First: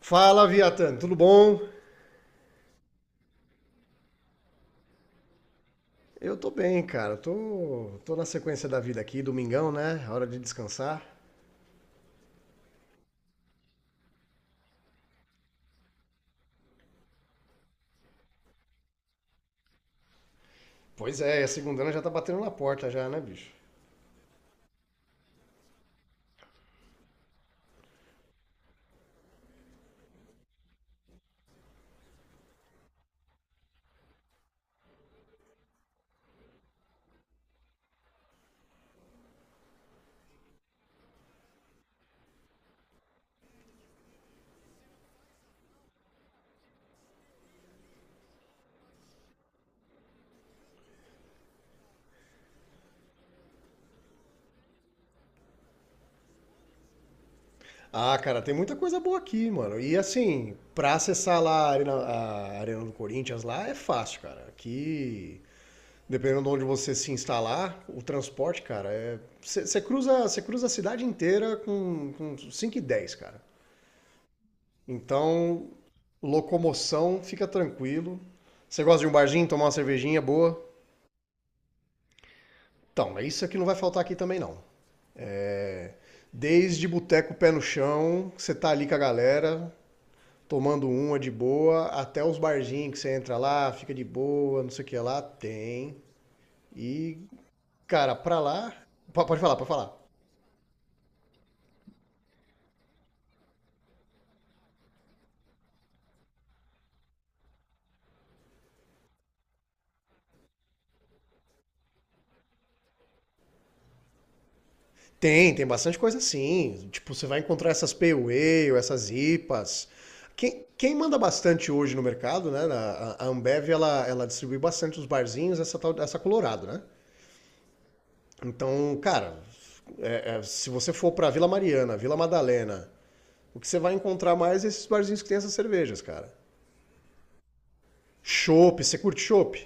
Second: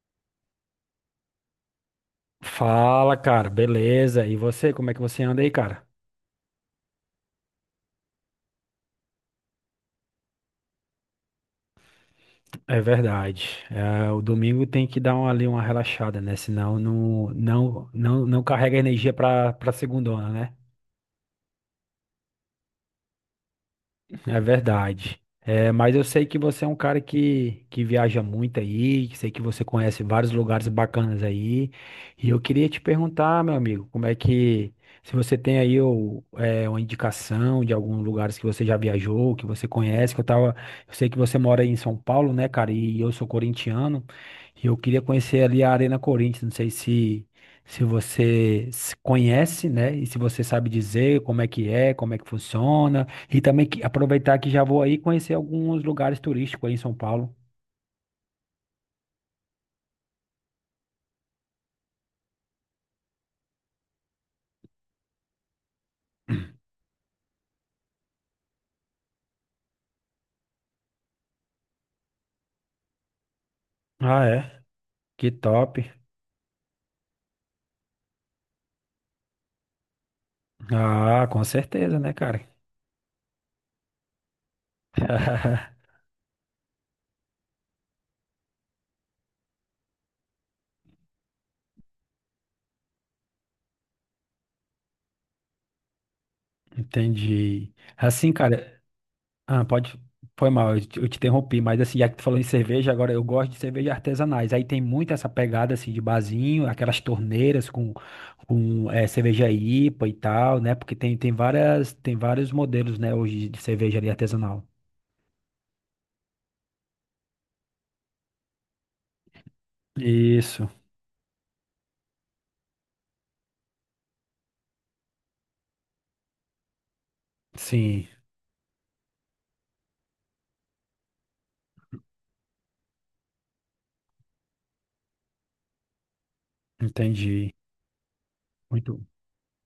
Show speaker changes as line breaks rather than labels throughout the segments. Fala, Viatan, tudo bom?
Fala, cara, beleza? E você, como é que você anda aí, cara?
Eu tô bem, cara. Tô na sequência da vida aqui, domingão, né? Hora de descansar.
É verdade. É, o domingo tem que dar ali uma relaxada, né? Senão não carrega energia pra segundona, né?
Pois é, a segunda já tá batendo na porta já, né, bicho?
É verdade. É, mas eu sei que você é um cara que viaja muito aí, que sei que você conhece vários lugares bacanas aí. E eu queria te perguntar, meu amigo, se você tem aí uma indicação de alguns lugares que você já viajou, que você conhece, eu sei que você mora aí em São Paulo, né, cara? E eu sou corintiano, e eu queria conhecer ali a Arena Corinthians, não sei se você se conhece, né? E se você sabe dizer como é que é, como é que funciona. E também aproveitar que já vou aí conhecer alguns lugares turísticos aí em São Paulo.
Ah, cara, tem muita coisa boa aqui, mano. E assim, pra acessar lá a Arena do Corinthians lá é fácil, cara. Aqui, dependendo de onde você se instalar, o transporte, cara, é. Você cruza a cidade inteira com 5 e 10, cara.
Ah, é? Que
Então,
top.
locomoção, fica tranquilo. Você gosta de um barzinho, tomar uma cervejinha boa?
Ah, com certeza, né, cara?
Então, é isso que não vai faltar aqui também não. Desde boteco pé no chão, que você tá ali com a galera, tomando uma de boa, até os barzinhos que você entra lá, fica de boa, não sei o que lá, tem. E,
Entendi.
cara,
Assim,
pra lá...
cara,
Pode falar,
ah,
pode
pode.
falar.
Foi mal, eu te interrompi, mas assim, já que tu falou em cerveja, agora eu gosto de cerveja artesanais. Aí tem muito essa pegada assim de barzinho, aquelas torneiras com, com cerveja IPA e tal, né? Porque tem vários modelos, né, hoje de cerveja ali artesanal.
Tem, tem bastante coisa assim. Tipo, você vai encontrar essas Pale Ale, essas IPAs. Quem,
Isso,
quem manda bastante hoje no mercado, né? A Ambev, ela distribui bastante os barzinhos, essa, essa Colorado, né?
sim,
Então, cara, é, se você for pra Vila Mariana, Vila Madalena, o que você vai encontrar mais é esses barzinhos que tem essas cervejas, cara.
entendi.
Chopp, você
Muito.
curte chopp?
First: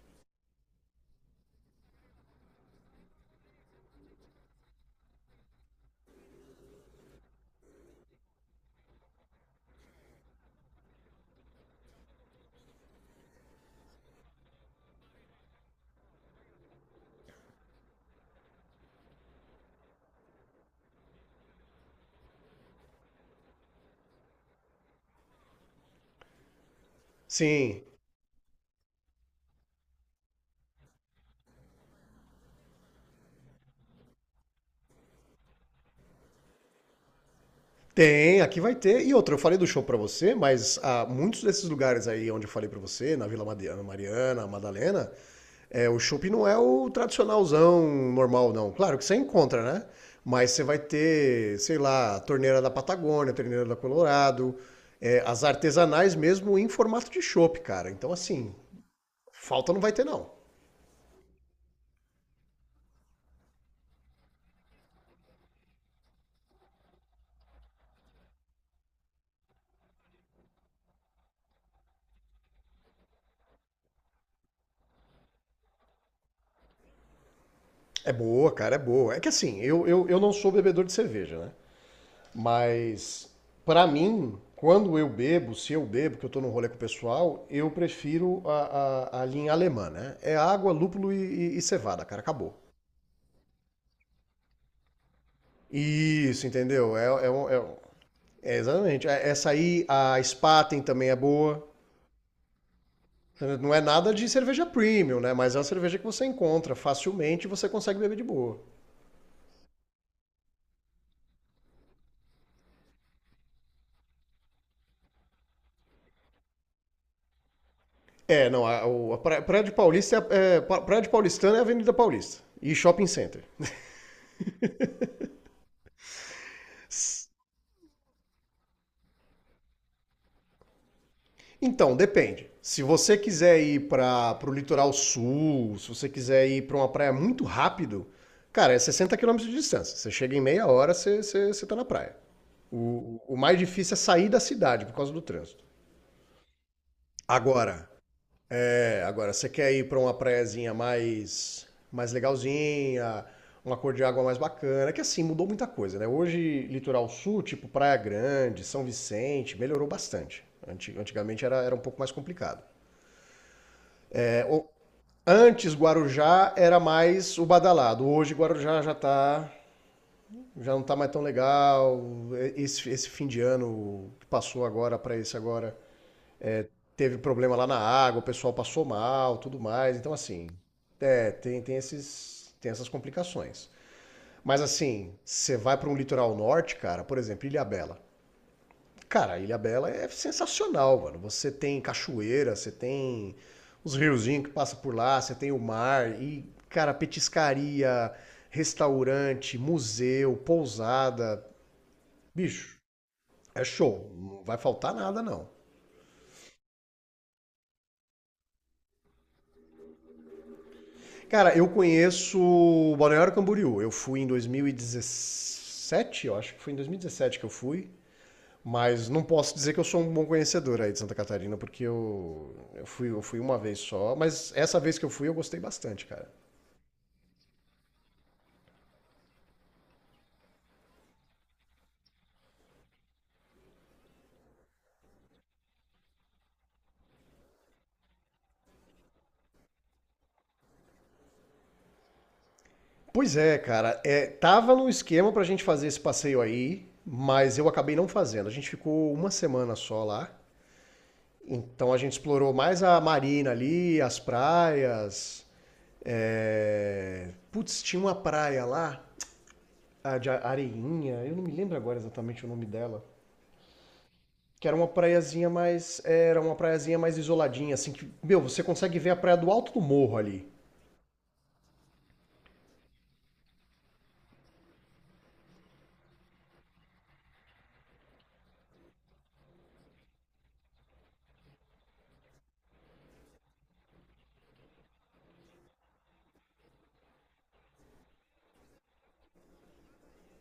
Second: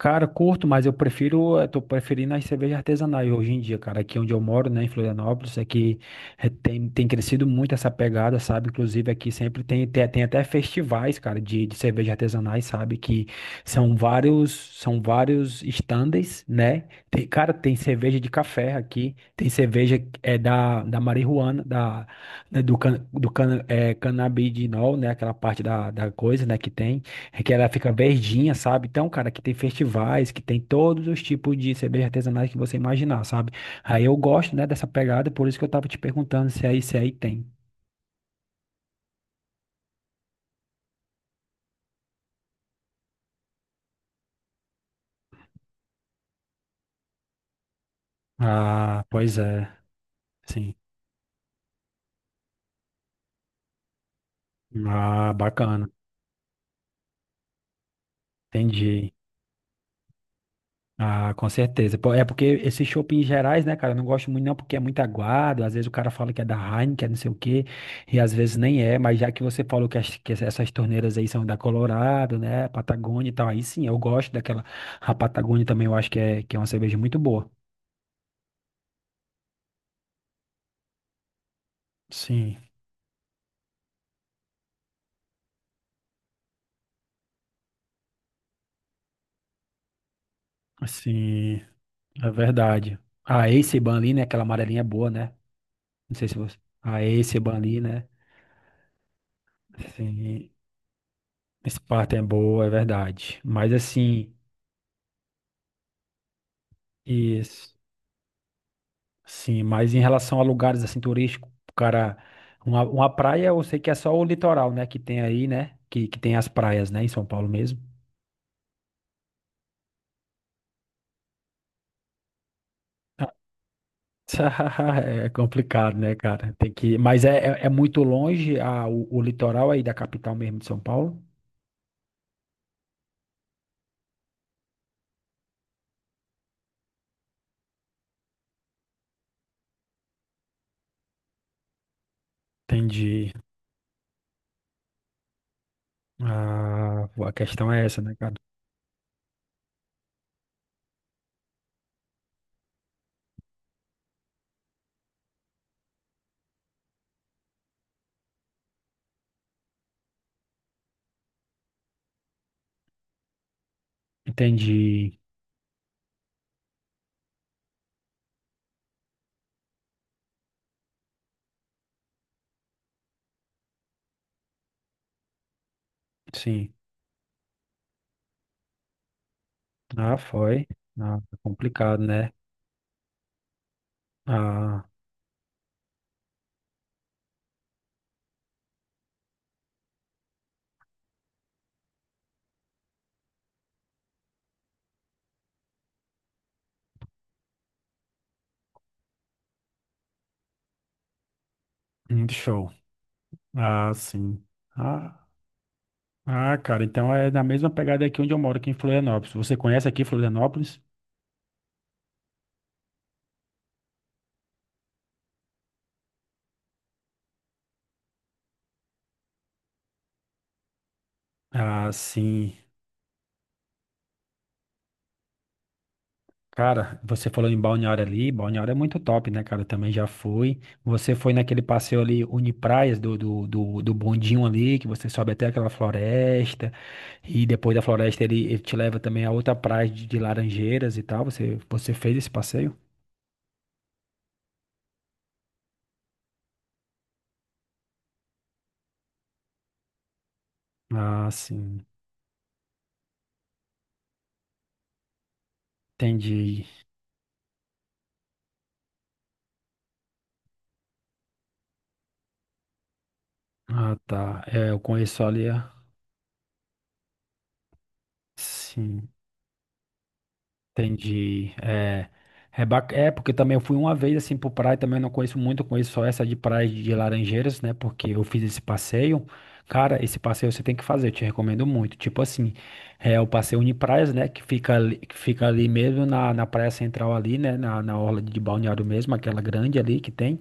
Cara, curto, mas eu tô preferindo as cervejas artesanais hoje em dia, cara. Aqui onde eu moro, né, em Florianópolis, aqui tem crescido muito essa pegada, sabe? Inclusive aqui sempre tem até festivais, cara, de cerveja artesanais, sabe? Que são vários, são vários stands, né? Tem, cara, tem cerveja de café aqui, tem cerveja da marihuana, da, né, do can, é, canabidinol, né? Aquela parte da coisa, né, que tem. É que ela
Sim.
fica verdinha, sabe? Então, cara, que tem festivais, que tem todos os tipos de cerveja artesanais que você imaginar, sabe? Aí eu gosto, né, dessa pegada, por isso que eu tava te perguntando se aí tem.
Tem, aqui vai ter. E outra, eu falei do show pra você, mas ah, muitos desses lugares aí onde eu falei pra você, na Vila Madiana, Mariana, Madalena, é, o shopping não é o tradicionalzão normal, não. Claro que
Ah,
você
pois
encontra,
é,
né? Mas você
sim.
vai ter, sei lá, a torneira da Patagônia, a torneira da Colorado, é,
Ah,
as
bacana.
artesanais mesmo em formato de chopp, cara. Então, assim,
Entendi.
falta não vai ter, não.
Ah, com certeza. Pô, é porque esses shoppings gerais, né, cara, eu não gosto muito não porque é muito aguado, às vezes o cara fala que é da Heineken, que é não sei o quê, e às vezes nem é, mas já que você falou que essas torneiras aí são da Colorado, né, Patagônia e tal, aí sim, eu gosto daquela, a Patagônia também eu acho que é uma cerveja muito boa.
É boa, cara, é boa. É que assim, eu não sou bebedor de cerveja, né?
Sim,
Mas, para mim, quando eu bebo, se eu bebo, que eu estou no rolê com o pessoal, eu prefiro a, a linha alemã, né? É água, lúpulo e,
sim,
e cevada, cara,
é
acabou.
verdade. A Ace ali, né, aquela amarelinha é boa, né, não sei se
Isso,
você...
entendeu?
A
É, é
Ace ali, né,
é exatamente. Essa aí, a
sim,
Spaten também é boa.
Sparta é boa, é verdade, mas
Não é nada de
assim...
cerveja premium, né? Mas é uma cerveja que você encontra facilmente e você
Isso.
consegue beber de boa.
Sim, mas em relação a lugares assim turísticos, cara, uma praia eu sei que é só o litoral, né, que tem aí, né, que tem as praias, né, em São Paulo mesmo.
É, não, a, a Praia de Paulista é, é, Praia de Paulistana é a Avenida Paulista e Shopping
Ah,
Center.
é complicado, né, cara? Tem que, mas é muito longe o litoral aí da capital mesmo de São Paulo?
Então, depende. Se você quiser ir para o litoral sul, se você quiser ir para uma praia muito rápido, cara, é 60 quilômetros de distância. Você chega em meia hora, você tá na praia. O,
Entendi.
o mais difícil é sair da cidade por causa do trânsito.
Ah, a questão é
Agora,
essa, né, cara?
é, agora você quer ir para uma praiazinha mais, mais legalzinha, uma cor de água mais bacana, que assim, mudou muita coisa, né? Hoje, litoral sul, tipo Praia Grande, São Vicente, melhorou bastante. Antigamente era, era um pouco mais complicado. É,
Entendi.
Antes Guarujá era mais o badalado. Hoje Guarujá já tá, já não tá mais tão legal. Esse fim de ano que passou agora para esse agora
Sim.
teve problema lá na água, o pessoal passou mal, tudo mais. Então
Ah,
assim,
foi. Ah,
é,
tá
tem tem
complicado, né?
esses tem essas complicações. Mas
Ah,
assim, você vai para um litoral norte, cara, por exemplo, Ilhabela. Cara, Ilha Bela é sensacional, mano. Você tem cachoeira, você tem os riozinhos que passam por lá, você tem o mar e, cara, petiscaria, restaurante, museu, pousada.
show.
Bicho, é
Ah,
show. Não
sim.
vai faltar nada,
Ah,
não.
Ah, cara, então é na mesma pegada aqui onde eu moro, aqui em Florianópolis. Você conhece aqui Florianópolis?
Cara, eu conheço Balneário Camboriú. Eu fui em 2017, eu acho que foi em 2017 que eu fui. Mas não posso dizer que eu sou um bom conhecedor aí de Santa Catarina, porque
Ah,
eu,
sim.
eu, fui, eu fui uma vez só, mas essa vez que eu fui eu gostei bastante, cara.
Cara, você falou em Balneário ali, Balneário é muito top, né, cara? Eu também já fui. Você foi naquele passeio ali, Unipraias, do bondinho ali, que você sobe até aquela floresta, e depois da floresta ele te leva também a outra praia de Laranjeiras e tal. Você fez esse passeio?
Pois é, cara, é, tava no esquema pra gente fazer esse passeio aí, mas eu acabei não fazendo. A gente ficou uma semana só lá,
Ah, sim.
então a gente explorou mais a marina ali, as praias.
Entendi.
É, putz, tinha uma praia lá, a de Areinha, eu não me lembro agora exatamente o nome dela.
Ah, tá.
Que
É,
era
eu
uma
conheço
praiazinha
ali, ah,
mais. Era uma praiazinha mais isoladinha, assim, que. Meu, você consegue
sim.
ver a praia do alto do morro ali.
Entendi. Porque também eu fui uma vez assim pro praia, também eu não conheço muito, eu conheço só essa de praia de Laranjeiras, né? Porque eu fiz esse passeio. Cara, esse passeio você tem que fazer, eu te recomendo muito. Tipo assim, é o passeio Unipraias, né? Que fica ali mesmo na praia central ali, né? Na orla de Balneário mesmo, aquela grande ali que tem.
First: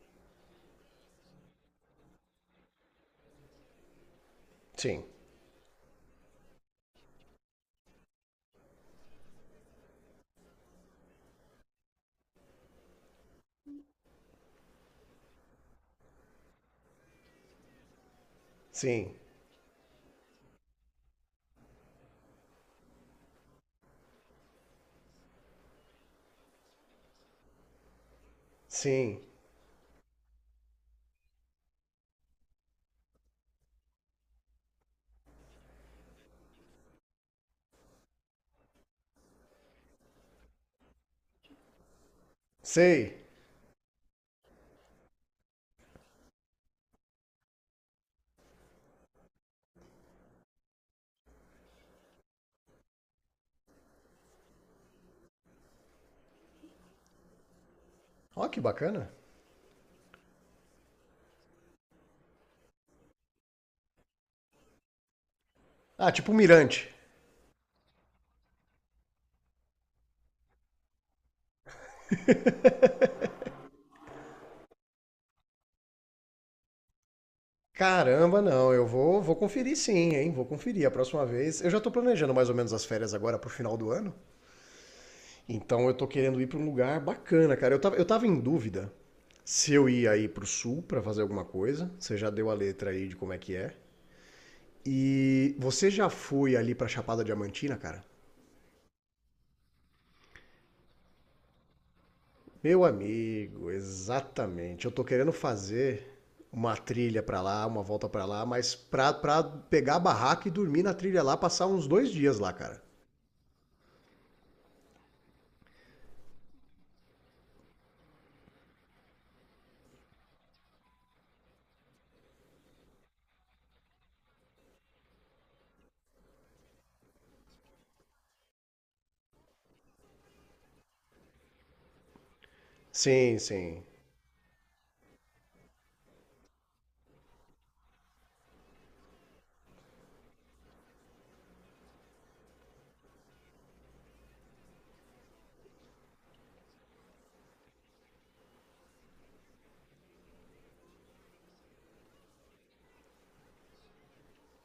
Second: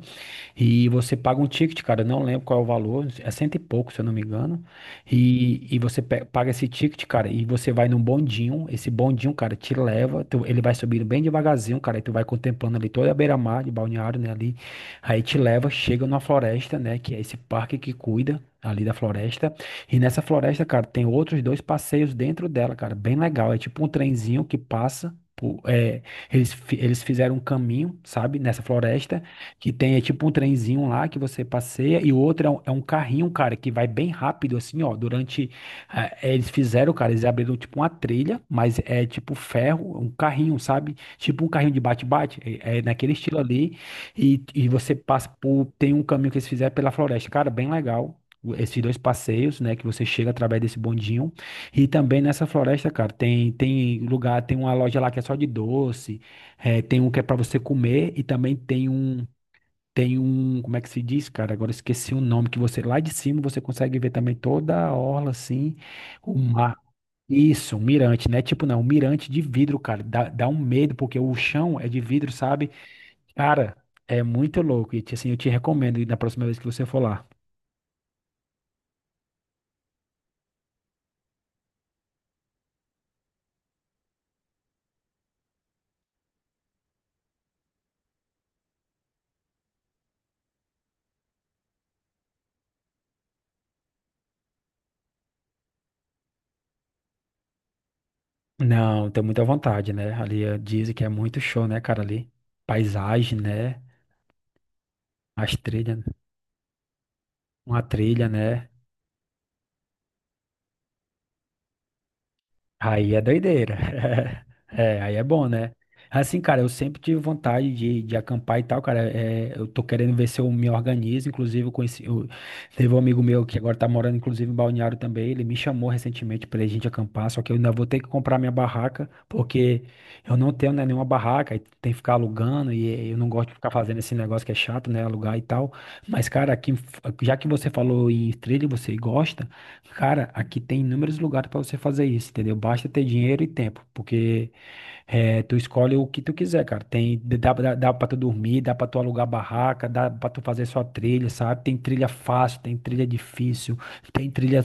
E você paga um ticket, cara, não lembro qual é o valor, é cento e pouco, se eu não me engano.
Sim,
E você paga esse ticket, cara, e você vai num bondinho. Esse bondinho, cara, te leva, ele vai subindo bem devagarzinho, cara, e tu vai contemplando ali toda a beira-mar de Balneário, né, ali. Aí te leva, chega numa floresta, né, que é esse parque que cuida ali da
sim,
floresta. E nessa floresta, cara, tem outros dois passeios dentro dela, cara, bem legal. É tipo um trenzinho que passa. Eles fizeram um caminho, sabe, nessa
sim.
floresta. Que tem, é tipo um trenzinho lá que você passeia e o outro é um carrinho, um cara, que vai bem rápido, assim, ó. Durante. Ah, eles fizeram, cara, eles abriram tipo uma trilha, mas é tipo ferro, um carrinho, sabe? Tipo um carrinho de bate-bate, é naquele
Sei.
estilo ali. E você passa por. Tem um caminho que eles fizeram pela floresta, cara, bem legal. Esses dois passeios, né, que você chega através desse bondinho. E também nessa floresta, cara, tem lugar, tem uma loja lá que é só de doce, tem um que é para você comer e
Ó,
também
que
tem
bacana.
um. Tem um, como é que se diz, cara? Agora eu esqueci o nome, que você lá de cima você consegue ver também toda a orla assim,
Ah, tipo um
o mar.
mirante.
Isso, um mirante, né? Tipo, não, um mirante de vidro, cara. Dá um medo, porque o chão é de vidro, sabe? Cara, é muito louco. E assim, eu te recomendo ir na próxima vez que você for lá.
Caramba, não, vou conferir sim, hein? Vou conferir a próxima vez. Eu já tô planejando mais ou menos as férias agora pro final do ano. Então eu tô querendo ir pra um lugar bacana, cara. Eu tava em dúvida se eu ia aí pro sul pra fazer alguma coisa. Você já deu a letra aí de como é que é. E você já foi ali pra Chapada Diamantina, cara?
Não, tem muita vontade, né? Ali dizem que é muito show, né, cara? Ali,
Meu
paisagem,
amigo,
né?
exatamente. Eu tô querendo
As trilhas,
fazer uma trilha pra lá, uma
uma
volta pra
trilha,
lá,
né?
mas pra pegar a barraca e dormir na trilha lá, passar uns dois dias lá, cara.
Aí é doideira. É, aí é bom, né? Assim, cara, eu sempre tive vontade de acampar e tal, cara. É, eu tô querendo ver se eu me organizo. Inclusive, teve um amigo meu que agora tá morando, inclusive, em Balneário também. Ele me chamou recentemente pra gente acampar, só que eu ainda vou ter que comprar minha barraca, porque eu não tenho, né, nenhuma barraca, e tem que ficar alugando, e eu não
Sim,
gosto de ficar
sim.
fazendo esse negócio que é chato, né? Alugar e tal. Mas, cara, aqui, já que você falou em trilha, e você gosta. Cara, aqui tem inúmeros lugares para você fazer isso, entendeu? Basta ter dinheiro e tempo, porque tu escolhe o que tu quiser, cara. Tem, dá para tu dormir, dá para tu alugar barraca, dá para tu fazer sua trilha, sabe? Tem trilha fácil, tem trilha difícil, tem trilha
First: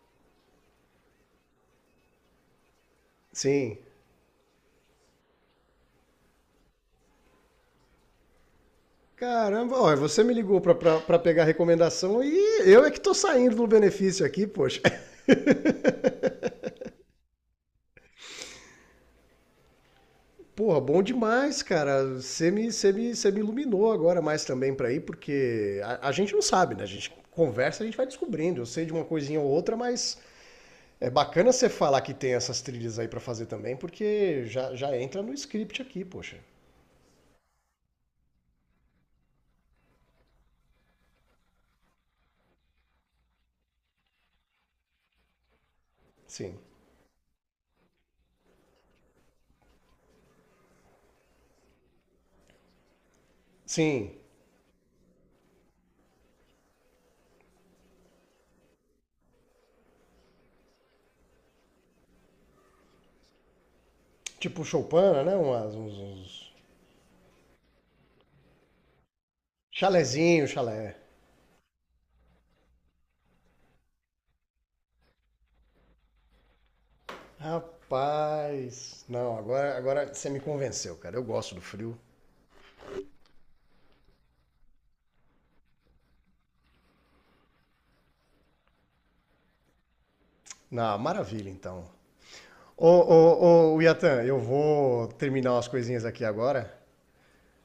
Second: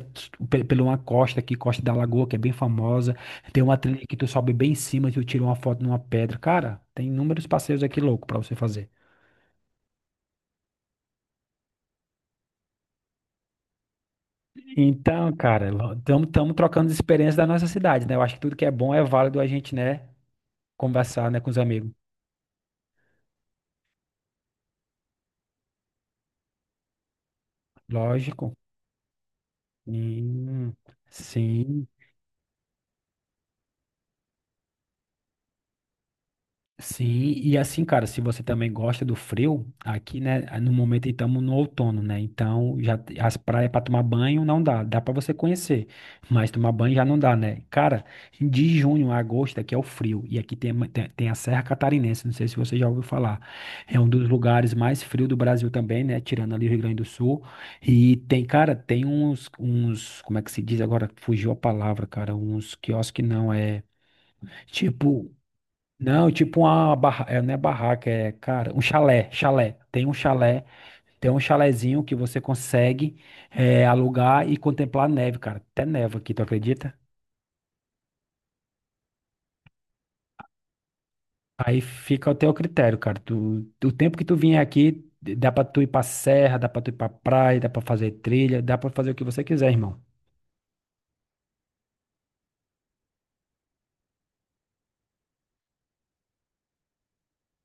pela uma costa aqui, Costa da Lagoa, que é bem famosa. Tem uma
Sim.
trilha que tu sobe bem em cima, tu tira uma foto numa pedra. Cara, tem inúmeros passeios aqui louco para você fazer.
Caramba, ó, você me ligou pra pegar a recomendação e eu é que tô saindo do benefício aqui, poxa.
Então, cara, estamos trocando as experiências da nossa cidade, né? Eu acho que tudo que é bom é válido a gente, né?
Porra, bom
Conversar, né, com os
demais,
amigos.
cara. Você me iluminou agora mais também pra ir, porque a gente não sabe, né? A gente conversa, a gente vai
Lógico.
descobrindo. Eu sei de uma coisinha ou outra, mas
Hum,
é bacana você
sim.
falar que tem essas trilhas aí pra fazer também, porque já entra no script aqui, poxa.
Sim, e assim, cara, se você também gosta do frio, aqui, né, no momento estamos no outono, né? Então, as praias para tomar banho não dá, dá para você conhecer, mas
Sim.
tomar banho já não dá, né? Cara, de junho a agosto aqui é o frio, e aqui tem a Serra Catarinense, não sei se você já ouviu falar. É um
Sim.
dos lugares mais frios do Brasil também, né? Tirando ali o Rio Grande do Sul. E tem, cara, tem uns, como é que se diz agora? Fugiu a palavra, cara, uns quiosques não, é
Tipo Choupana, né?
tipo.
Umas, uns,
Não,
uns...
tipo uma barra, é, não é barraca, é, cara, um chalé, chalé. Tem um
Chalezinho,
chalé,
chalé.
tem um chalézinho que você consegue alugar e contemplar a neve, cara. Até neva aqui, tu acredita?
Rapaz. Não, agora você me convenceu, cara. Eu gosto do
Aí
frio.
fica ao teu critério, cara. Tu, o tempo que tu vier aqui, dá pra tu ir pra serra, dá pra tu ir pra praia, dá pra fazer trilha, dá pra fazer o que você quiser, irmão.
Na maravilha, então. Yatan, eu vou terminar umas coisinhas aqui agora,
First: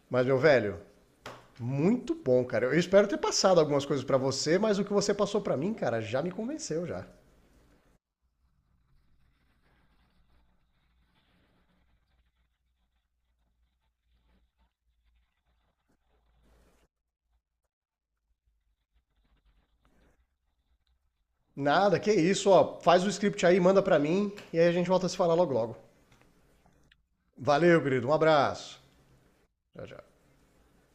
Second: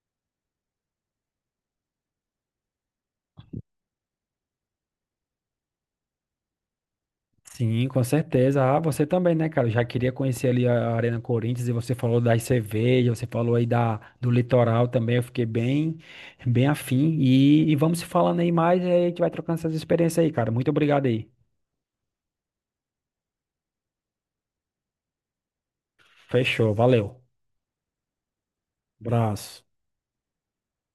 mas meu velho, muito bom, cara. Eu espero ter passado algumas coisas pra você, mas o que você passou pra mim, cara, já me convenceu já.
Sim, com certeza. Ah, você também, né, cara? Eu já queria conhecer ali a Arena Corinthians e você falou das cervejas, você falou aí da, do litoral também. Eu fiquei bem, bem afim. E vamos se falando aí mais e aí a gente vai trocando essas experiências aí, cara. Muito obrigado aí.
Nada, que isso, ó. Faz o script aí, manda pra mim e aí a gente volta a se falar logo logo.
Fechou, valeu.
Valeu, querido. Um abraço.
Abraço.
Tchau, tchau.